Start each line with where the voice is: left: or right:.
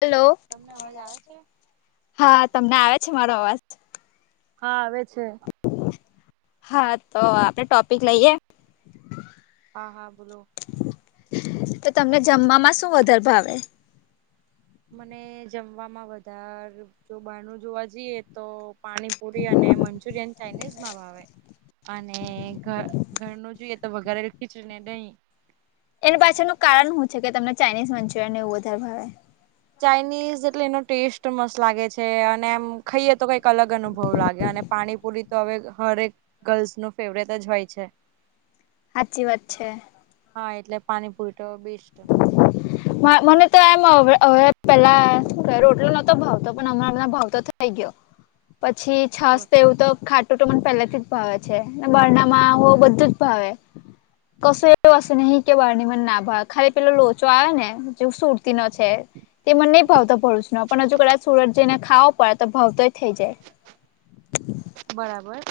left: Hello, તમને અવાજ આવે છે. હા તમને આવે છે મારો અવાજ.
right: હા આવે છે.
left: હા તો આપળે ટોપિક લઈએ?
right: હા હા બોલો.
left: તો તમને જમવામાં શું વધારે ભાવે?
right: મને જમવામાં વધાર જો બારનું જોવા જઈએ તો પાણીપુરી અને મંચુરિયન ચાઇનીઝ માં ભાવે. અને ઘ ઘરનું જોઈએ તો વઘારેલી ખીચડીને દહીં.
left: એના પાછળનું કારણ હું છે કે, તમને ચાઇનીઝ મંચુરિયનને એવું વધારે ભાવે?
right: ચાઈનીઝ એટલે એનો ટેસ્ટ મસ્ત લાગે છે અને એમ ખાઈએ તો કઈક અલગ અનુભવ લાગે અને પાણીપુરી તો હવે હરેક ગર્લ્સનું ફેવરેટ જ હોય છે.
left: હાચી વાત છે.
right: હા એટલે પાણી પુરી તો બેસ્ટ
left: [inaudible] મ મને તો એમ અ હવે પેલા શું રોટલો નતો ભાવતો પણ હમણાં ભાવતો થઈ ગયો. પછી છાસ તો એવું તો ખા- ખાટુ મને પહેલાથી જ ભાવે છે ને બાર ના માં હો બધું જ ભાવે. કસુ એવી વસ્તુ નહીં કે બાર ની મને ના ભાવે. ખાલી પેલો લોચો આવે ને જેવું સુરતીનો છે. તે મને નય ભાવતો ભરૂચનો પણ હજુ કદાચ સુરત જઈને ખાવો પડે તો ભાવતોય થઈ જાય.
right: બરાબર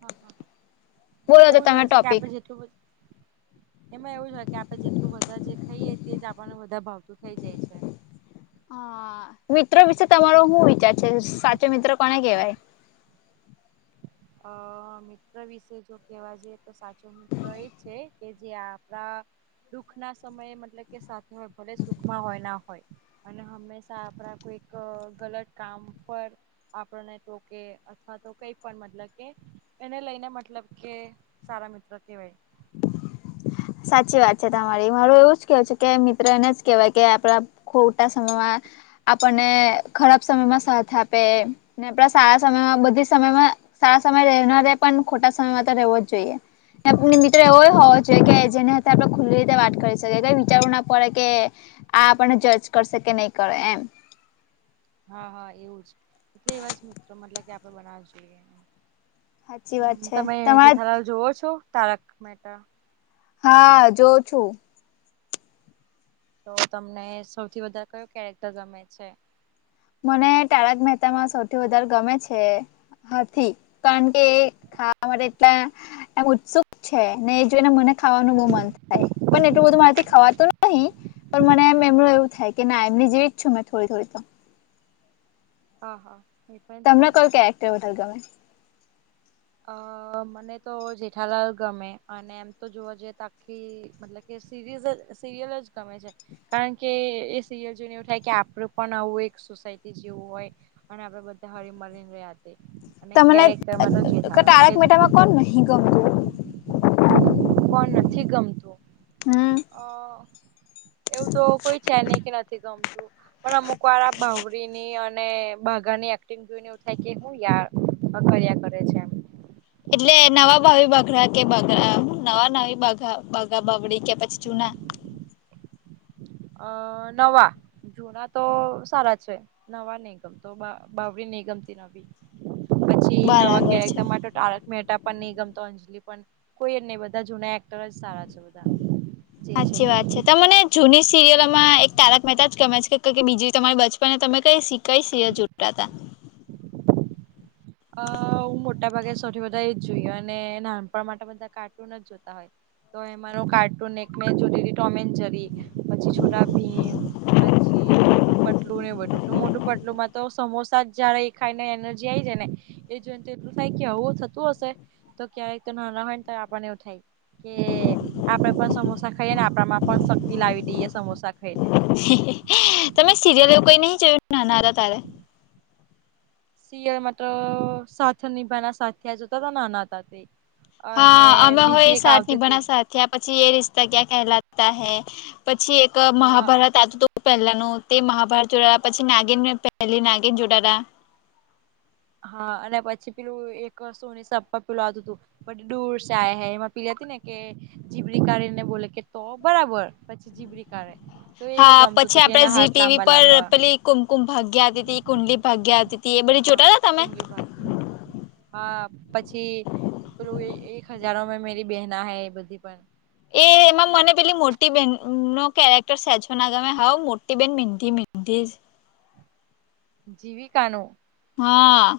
right: હા હા એ તો
left: બોલો
right: એવું જ
left: તમે
right: હોય છે કે
left: ટોપિક.
right: આપડે જેટલું બધું એમાં એવું જ હોય કે આપડે જેટલું વધારે જે ખઈએ તે જ આપણને વધારે ભાવતું થઇ જાય છે.
left: હા મિત્રો વિશે તમારો હું વિચાર છે. સાચો મિત્રો કોને કેવાય?
right: અ મિત્ર વિશે જો કેવા જઈએ તો સાચો મિત્ર એ જ છે. કે જે આપણા દુખના સમયે મતલબ કે સાથે હોય ભલે સુખમાં હોય ના હોય. અને હંમેશા આપણા કોઈક ગલત કામ પર આપણને ટોકે અથવા તો કઈ પણ મતલબ કે એને લઈને મતલબ કે સારા મિત્ર કેવાય.
left: સાચી વાત છે તમારી મારું એવું જ કેવું છે કે મિત્ર એને જ કેવાય કે આપણા ખોટા સમયમાં આપણને ખરાબ સમયમાં સાથ આપે. ને આપડા સારા સમયમાં બધી સમયમાં સારા સમય રહે ના રહેે પણ ખોટા સમયમાં તો રહેેવો જ જોઈએ. ને આપ મિત્ર એવો હોવો જોઈએ કે જેની સાથે આપણે ખુલ્લી રીતે વાત કરી શકીએ કઈ વિચારવું ના પડે કે આ આપણને જજ કરશે કે નય કરે એમ.
right: હા હા એવું જ એટલે એવા જ મિત્રો મતલબ કે આપણે બનાવવા જોઈએ.
left: સાચી વાત છે
right: તમે
left: તમારે
right: જેઠાલાલ જોવો છો તારક મેહતા?
left: હા જોઉં છું.
right: તો તમને સૌથી વધારે કયો કેરેક્ટર ગમે છે?
left: મને તારક મહેતામાં સૌથી વધારે ગમે છે, હાથી. કારણ કે ખાવા માટે એટલા એમ ઉત્સુક છે ને એ જોયને મને ખાવાનું બહુ મન થાય પણ એટલું બધું મારેથી ખાવાતું નહી પણ મને મેમરો એવું થાય. કે ના એમની જેવી જ છું મેં થોડી થોડી તો.
right: હા હા એ પણ છે.
left: તમને કયું કેરેક્ટર વધારે ગમે?
right: અ મને તો જેઠાલાલ ગમે અને એમ તો જોવા જઈએ તો આખી, મતલબ કે સિરીઝ સિરિયલ જ ગમે છે. કારણ કે એ સિરિયલ જોઈને એવું થાય કે આપડું પણ આવું એક સોસાયટી જેવું હોય, અને આપડે બધા હળિમળી રહ્યા અને
left: તમને
right: કેરેક્ટરમાં તો છે.
left: તારક મહેતામાં કોણ નહીં ગમતું?
right: કોણ નથી ગમતું,
left: હમ
right: અ એવું તો કોઈ છે ની કે નથી ગમતું. પણ અમુક વાર આ બાવરીની અને બાઘાની એ ક્ટિંગ જોઈને એવું થાય કે હું યાર અકળ્યા કરે છે એમ.
left: એટલે નવા ભાવી બઘડા કે બઘ નવા નવી બા બાઘા બાવડી કે પછી જૂના?
right: અ નવા, જુના તો સારા છે, નવા નિ ગમતા બાવરી નિ ગમતી નવી.
left: [inaudible]
right: પછી નવા
left: બરાબર
right: ક્યારેક
left: છે
right: તમા ટાળ મેટા પણ, ગમતો અંજલી પણ, કોઈ ભી બધા જૂના એક્ટર જ સારા છે. બધા જે
left: સાચી
right: તે
left: વાત છે તો મને જૂની સિરિયલમાં એક તારક મહેતા જ ગમે છે કે બીજી તમારી બાળપણમાં તમે કઈ શી કઈ સિરીયલ જોટાતા?
right: [inaudible] અ હું મોટા ભાગે સૌથી વધા એ જ જોઈએ અને નાનપણ માટે બધા કાર્ટૂન જ જોતા હોય. તો એમાંનો કાર્ટૂન એકમે જોતી થી ટોમે જેરી પછી છોટા ભીમ મોટું પટલું ને બધું તો મોટું પટલું માં તો સમોસા જ જયારે એ ખાઈ ને એનર્જી આઈ જાય ને એ જોઈને તો એટલું થાય કે આવુ થતું હશે તો ક્યારેય તો ના ના હોય ને આપણને એવું થાય કે આપડે પણ સમોસા ખાઈએ ને આપડા માં પણ શક્તિ લાવી દઈએ સમોસા ખાઈને.
left: તમે સિરિયલ એવું કઈ નહિ જોયું નાના હતા તારે?
right: સિરીયલ મા તો સાથ નિભાના સાથિયા સાથે જોતા હતા નાના હતા તે.
left: હા
right: અને
left: અમે હો એ
right: બીજી એક
left: સાથ
right: આવતી
left: નીભાના
right: હતી
left: સાથી થીયા પછી એ રિસ્તા ક્યાં કહેલાતા હૈ પછી એક
right: હા
left: મહાભારત આવતું તો પહેલાનું તે મહાભારત જોડાયા પછી નાગીન પહેલી નાગીન જોટાતા.
right: હા અને પછી પેલું એક સોની સાપ્પા પેલું આતું હતું બડી દૂર સે આયે હે એમાં પેલી હતી ને કે, જીબડી કાઢીને બોલે કે તો બરાબર પછી જીબડી કાઢે તો એવું
left: હા
right: ગમતું
left: પછી
right: હતું કે
left: આપડે
right: એના
left: ઝી
right: હાથ
left: ટીવી
right: લાંબા
left: પર
right: લાંબા.
left: પેલી કુમકુમ ભાગ્યા આવતી તી કુંડલી ભાગ્યા આવતી તી હતી એ બધી
right: હા
left: જોતા તા તમે?
right: કુંડલી ભાગ્ય હા પછી પેલુ એક હજારોમે મેરી બહેના હૈ એ બધી પણ
left: એ એમાં મને પેલી મોટી બેહેન નો કેરેક્ટર સેજ હો ના ગમે હાઉ મોટી બેન મીઠી મીઠી જ.
right: જીવિકાનુ
left: હા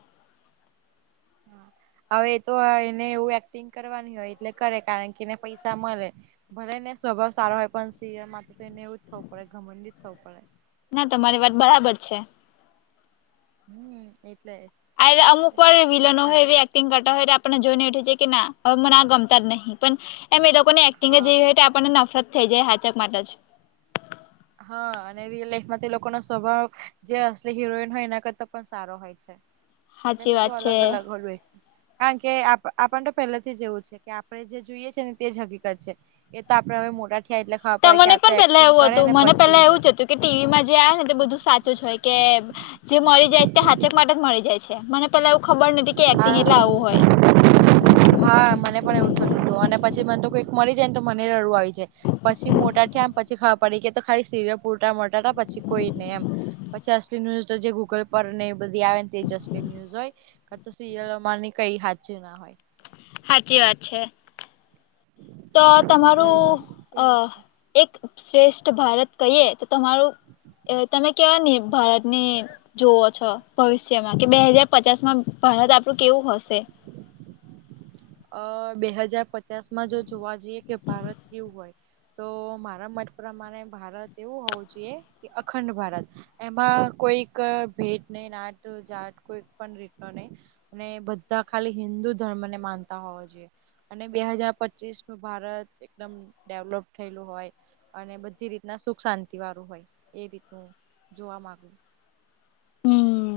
right: હવે એ તો એને એવું એક્ટિંગ કરવાની હોય એટલે કરે કારણ કે એને પૈસા મળે. ભલે ને સ્વભાવ સારો હોય પણ સિરીયલ માં તો એને એવું જ થવું પડે ઘમંડી જ થવું પડે.
left: ના તમારી વાત બરાબર છે.
right: હમ એટલે
left: એરયા અમુક પણ વિલનો હો એવી એક્ટિંગ કરતા હોય આપણને જોઈને એ થઈ જઈ કે ના હવે મને આ ગમતા જ નહીં પણ એમ એ લોકોને એક્ટિંગ જ
right: હા
left: જેવી હોય તો આપણને નફરત થઈ જાય હાચક માટે જ.
right: હા, અને રિયલ લાઈફમાં તે લોકોનો સ્વભાવ જે અસલી હિરોઈન હોય એના કરતા પણ સારો હોય. છે, એટલે
left: સાચી વાત
right: બધું
left: છે.
right: અલગ અલગ હોળવે કારણ કે આપ-આપને તો પહેલાથી જ એવું છે કે આપણે જે જોઈએ છે ને તે જ હકીકત છે. એ તો આપડે હવે મોટા થયા એટલે ખાબર પડે કે
left: મને
right: આ તો
left: પણ પેલા
right: એક્ટિંગ
left: એવું
right: કરે
left: હતું
right: ને
left: મને
right: પછી
left: પેલા
right: ઉટે
left: એવું કે જ ટી વી માં જે આવે ને તે બધું સાચું હોય કે જે મરી જાય તે હાચક માટે જ મળી જાય છે મને પેલા એવું ખબર નથી કે
right: હા
left: એક્ટિંગ એટલે આવું હોય.
right: હા, મને પણ એવું થતું અને પછી મને તો કઈક મરી જાય ને તો મને રડું આવી જાય પછી મોટા કેમ પછી ખબર પડી કે તો ખાલી સીરિયલ પુરતા મરટા પછી કોઈ નહી એમ. પછી અસલી ન્યૂઝ તો જે ગૂગલ પર ને એ બધી આવે ને તે જ અસલી ન્યુઝ હોય. ક તો સિરિયલોમાંની કઈ હાચુ ના હોય.
left: હાચી વાત છે. તો
right: એટલે
left: તમારું
right: એવું
left: અહ
right: છે
left: એક શ્રેષ્ઠ ભારત કહીએ તો તમારું એ તમે કેવાની ભારતની જોવો છો ભવિષ્ય? જેમાં કે બે હાજાર પચાસ માં ભારત આપણું કેવું હશે.
right: હ અહ બે હજાર પચાસ માં જો જોવા જઈએ કે ભારત કેવું હોય તો મારા મત પ્રમાણે ભારત એવું હોવું જોઈએ કે અખંડ ભારત એમાં કોઈક ભેટ નહીં નાટ જાટ કોઈ પણ રીત નો નહીં. અને બધા ખાલી હિન્દુ ધર્મને માનતા હોવા જોઈએ. અને બે હજાર પચીસનું ભારત એકદમ ડેવલોપ થયેલું હોય. અને બધી રીતના સુખ શાંતિ વાળું હોય એ રીતનું જોવા માગું.
left: હમ્મ,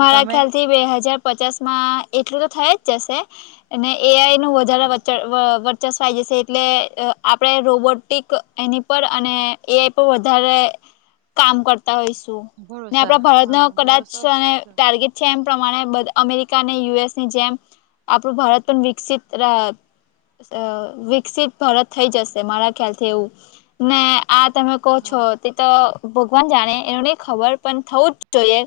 left: મારા
right: તમે
left: ખ્યાલથી બે હજાર પચાસમાં એટલુંતો થઈ જ જશે. અને એ આઈ નું વધારે વચ્ચે અહ વ ચસવાઈ જશે, એટલે આપડે રોબોટિક એની પર અને એઈ પર વધારે કામ કરતા હોયશું ને આપડે
right: ભરોસા
left: ભારતનો
right: હા
left: કદાચ
right: ભરોસો
left: અને ટાર્ગેટ છે એમ પ્રમાણે અમેરિકા અને યુ એસની જેમ આપણું ભારત પણ વિકસિત રહ સ અહ વિકસિત ભારત થઈ જશે મારા ખ્યાલથી એવું ને આ તમે કહો છો,
right: હા
left: તેતો ભગવાન જાણે એનું નહીં ખબર પણ થવુંજ જોઈએ.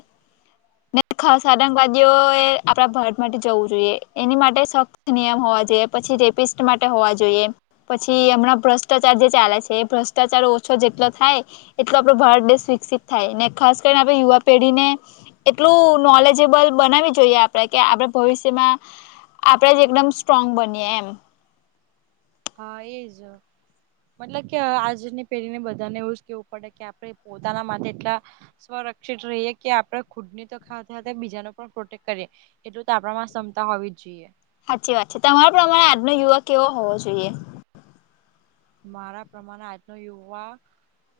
left: ને ખાસ આતંકવાદીઓ એ આપડા ભારત માટે જવું જોઈએ એની માટે સખ્ત નિયમ હોવા જોઈએ, પછી રેપિસ્ટ માટે હોવા જોઈએ. પછી હમણાં ભ્રષ્ટાચાર જે ચાલે છે, એ ભ્રષ્ટાચાર ઓછો જેટલો થાય એટલો આપડો ભારતદેશ વિકસિત થાયને ખાસ કરીને આપડે યુવા પેઢીને એટલું નોલેજેબલ બનાવી જોઈએ આપડે કે આપડે ભવિષ્યમાં આપડે જ એકદમ સ્ટ્રોંગ બનીએ એમ.
right: હા, એજ. મતલબ કે આજની પેઢીને બધાને એવું જ કેવું પડે, કે આપે પોતાના માટે એટલા સ્વરક્ષિત રહીએ કે આપડે ખુદ નીતોખા બીજા ને પણ પ્રોટેક્ટ કરીએ. એટલું તો આપડામાં ક્ષમતા હોવી જ જોઈએ.
left: હાચી વાત છે. તમારા પ્રમાણે આજનો યુવક કેવો હોવો જોઈએ?
right: મારા પ્રમાણે આજનો યુવા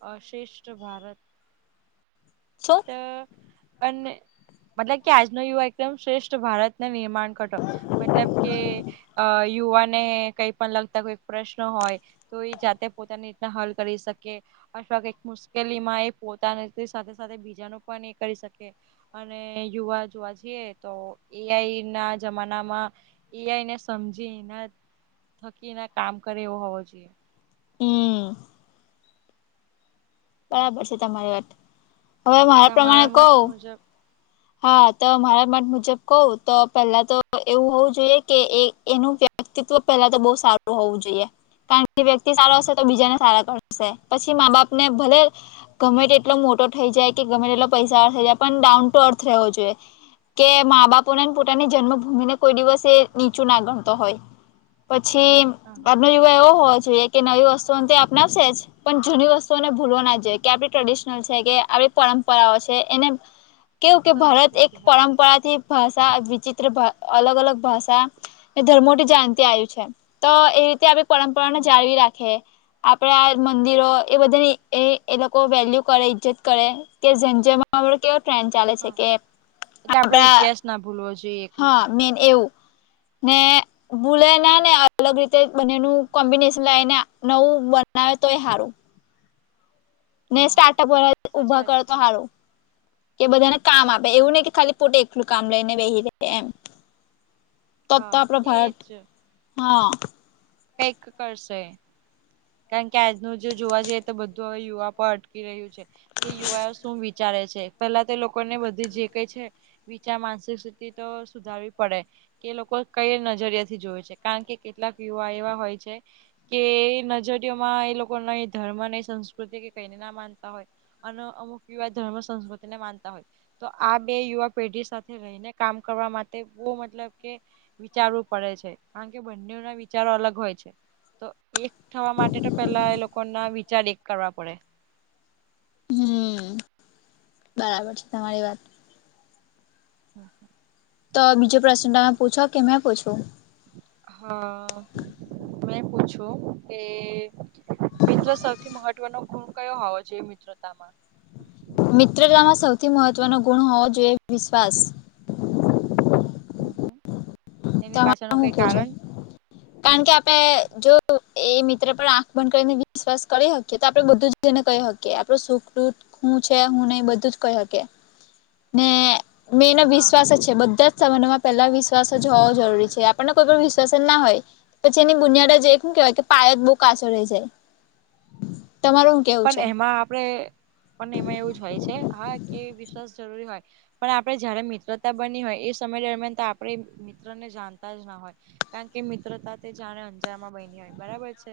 right: અહ શ્રેષ્ઠ ભારત
left: છે.
right: તે અને મતલબ કે આજનો યુવા એકદમ શ્રેષ્ઠ ભારતના નિર્માણ કરતો, મતલબ કે યુવાને કંઈ પણ લગતા કોઈ પ્રશ્ન હોય તો એ જાતે પોતાની રીતના હલ કરી શકીએ. અથવા કઈ મુશ્કેલીમાં એ પોતાની સાથે સાથે બીજાનું પણ એ કરી શકે અને યુવા જોવા જઈએ તો એ આઈ ના જમાનામાં એ આઈ ને સમજી ને ના થકી એના કામ કરે એવો હોવો જોઈએ.
left: હમ્મ. બરાબર છે, તમારી વાત હવે મારા પ્રમાણે
right: તમારા મત
left: કવ.
right: મુજબ
left: હા, તો મારા મત મુજબ કવતો પહેલા તો એવું હોવું જોઈએ કે એનું. વ્યક્તિત્વ પહેલા તો બહુ સારું હોવું જોઈએ, કારણ કે વ્યક્તિ સારો હશે તો, બીજાને
right: હ
left: સારા કરે. પછી માં-બાપ ને ભલે. ગમે એટલો મોટો થઈ જાય કે, ગમે તે એટલો પૈસા થઇ જાય, પણ ડાઉન ટુ અર્થ રહેવો જોઈએ. કે માં-બાપો ને, પોતાની જન્મભૂમિને, કોઈ દિવસ એ નીચુંના ગણતો હોય. પછી
right: હા
left: એનો યુવા એવો હોવો જોઈએ. કે, નવી વસ્તુઓને અપનાવશે, જે પણ જૂની વસ્તુઓને ભૂલવો ના જોઈએ કે, આપણી ટ્રેડિશનલ છે, કે આપ પરંપરા. પરા છે, એને કેવું કે, ભારત એક
right: સંસ્કૃતિ હા
left: પરંપરાથી ભાષા વિચિત્ર અલગ-અલગ ભાષા. એ ધર્મોથી જણાવતી આવ્યું છે, તોએ રીતે આપણે પરંપરાને જાળવી રાખીએ. આપડે આ મંદિરોએ બધાની એ, એ લોકો વેલ્યુ કરે, ઈજ્જત કરે. કે, જેમ-જેમ આપ કેવો ટ્રેન ચાલે છે
right: હા
left: કે,
right: એટલે આપડો
left: આપડા
right: ઇતિહાસ ના ભૂલવો જોઈએ. એક
left: હા,
right: રીતના
left: મેન એવું ને. ભૂલે ના, ને અલગ રીતે બંનેનું કોમ્બિનેશન લાવેને, નવું બનાવે તો એ સારું. ને
right: હા હા
left: સ્ટાર્ટઅપ
right: સાચી
left: ઉભા
right: વાત
left: કરે,
right: છે
left: તો સારું કે, બધાને કામ આપે, એવું
right: હમ
left: નહીં કે ખાલી. પોતેવએકલું કામ લઈને, વહી રહે, એમ તો
right: હા
left: તો ભારત.
right: એજ
left: હા.
right: પેક કરશે. કારણ કે, આજનું જો જોવા જઈએ, તો બધું હવે યુવા પણ અટકી રહ્યું છે, કે યુવા શું? વિચારે છે, પેલા તે લોકો ને બધી જે કઈ છે. વિચાર, માનસિક સ્થિતિ તો સુધારવી પડે. કે લોકો કઈ નજરિયા થી જોવે છે, કારણ કે કેટલાક યુવા એવા હોય છે. કે નજરયોમાં એ લોકો નહીં, ધર્મ નઈ, સંસ્કૃતિ કે કઈને ના, માનતા હોય. અને અમુક યુવા ધર્મ, સંસ્કૃતિ ને માનતા હોય. તો આ બે યુવા પેઢી સાથે રહીને કામ કરવા માટે બહુ મતલબ કે વિચારવું પડે છે, કારણ કે બંનેના વિચારો અલગ હોય છે, તો એક થ એ તો, પેલા એ લોકો ના વિચાર એક કરવા પડે.
left: હમ, બરાબર છે તમારી વાત.
right: [unintelligible]
left: તો બીજો પ્રશ્ન તમે પૂછો કે મેં પૂછો?
right: હા, મેં પૂછ્યું કે મિત્ર, સૌથી મહત્વનો ભૂલ કયો હોવો જોઈએ? મિત્રતામાં.
left: મિત્રતામાં સૌથી મહત્વનો ગુણ હોવો જોઈએ, વિશ્વાસ.
right: [unintelligible] એની
left: તમારે
right: પાછળનું
left: હું
right: કઈ
left: કેવુ છે?
right: કારણ?
left: કારણ કે, આપડે જો એ મિત્ર પર આંખ બંધ કરીને, વિશ્વાસ કરી શકીએ તો, આપડે બધું જ. કહી શકે, આપનો સુખ-દુઃખ પણ કહી શકે. ને મેંને
right: હા
left: વિશ્વાસ જ છે, બધા જ સંબંધ માં પેલા વિશ્વાસ. જવ જરૂરી છે, આપણને કોઈ પણ વિશ્વાસ ના હોય. પછી એની બુનિયાદ, જે શું કેવાય કે પાયત બહુ કાચો રહી જાય. તમારું હું કેવું
right: પણ
left: છે
right: એમાં આપણેે. પણ એમાં એવું જ હોય છે, હા, કે વિશ્વાસ જરૂરી હોય. પણ આપણે જયારે મિત્રતા બની હોય, એ સમય દરમિયાન તો આપણે મિત્ર ને જાણતા જ ના હોય. કારણ કે મિત્રતા તે જાણે અંજારમાં બની હોય, બરાબર છે,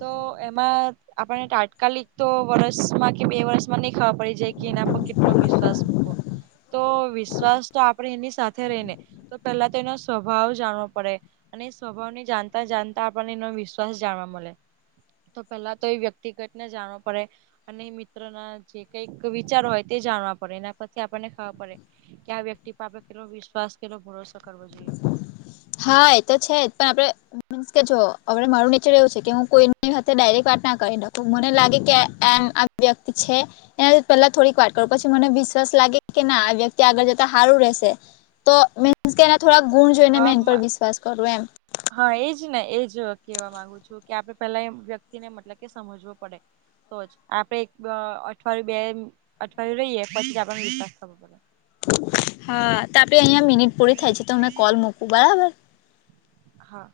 right: તો એમાં આપણે તાત્કાલિક તો વર્ષમાં કે, બે વર્ષ. માં ન ખબર પડી જાય કે, એના પર કેટલો વિશ્વાસ મૂકો તો. બસ, તો આપણે એની સાથે રહીને, તો પેલા તો એનો સ્વભાવ જાણવો પડે. અને સ્વભાવને જાણતા જાણતા, આપણને નો વિશ્વાસ જાણવા મળે, તો પહેલા તો એ વ્યક્તિ. ટિકટ ને જાણવો પડે અને મિત્ર ના જે કઈક વિચાર હોય તે જાણવા પડે એના પછી આપણને ખબર પડે કે આ વ્યક્તિ પાપે કેલો વિશ્વાસ કેલો ભરોસો કરવો જોઈએ
left: હા એ તો છે જ પણ આપડે કે જો હવે મારું નેચર એવું છે કે હું કોઈની સાથે ડાયરેક્ટ વાત ના કરી નાખું મને લાગે કે વ્યક્તિ છે એના પહેલા થોડીક વાત કરો પછી મને વિશ્વાસ લાગે કે ના આ વ્યક્તિ આગળ જતા સારું રહેશે તો મીન્સ કે થોડા ગુણ જોઈને મેં એન પર
right: હા
left: વિશ્વાસ કરું એમ
right: હા એજ ને એજ કેવા માંગુ છું કે આપડે પેલા એ વ્યક્તિ ને મતલબ કે સમજવો પડે તો જ આપડે એક અઠવાડિયું બે અઠવાડિયું રહીએ પછી આપણને વિશ્વાસ થવો પ
left: હા તો આપડે અહિયાંયા મિનિટ પૂરી થાય છે તો મેં કોલ મૂકું બરાબર
right: હા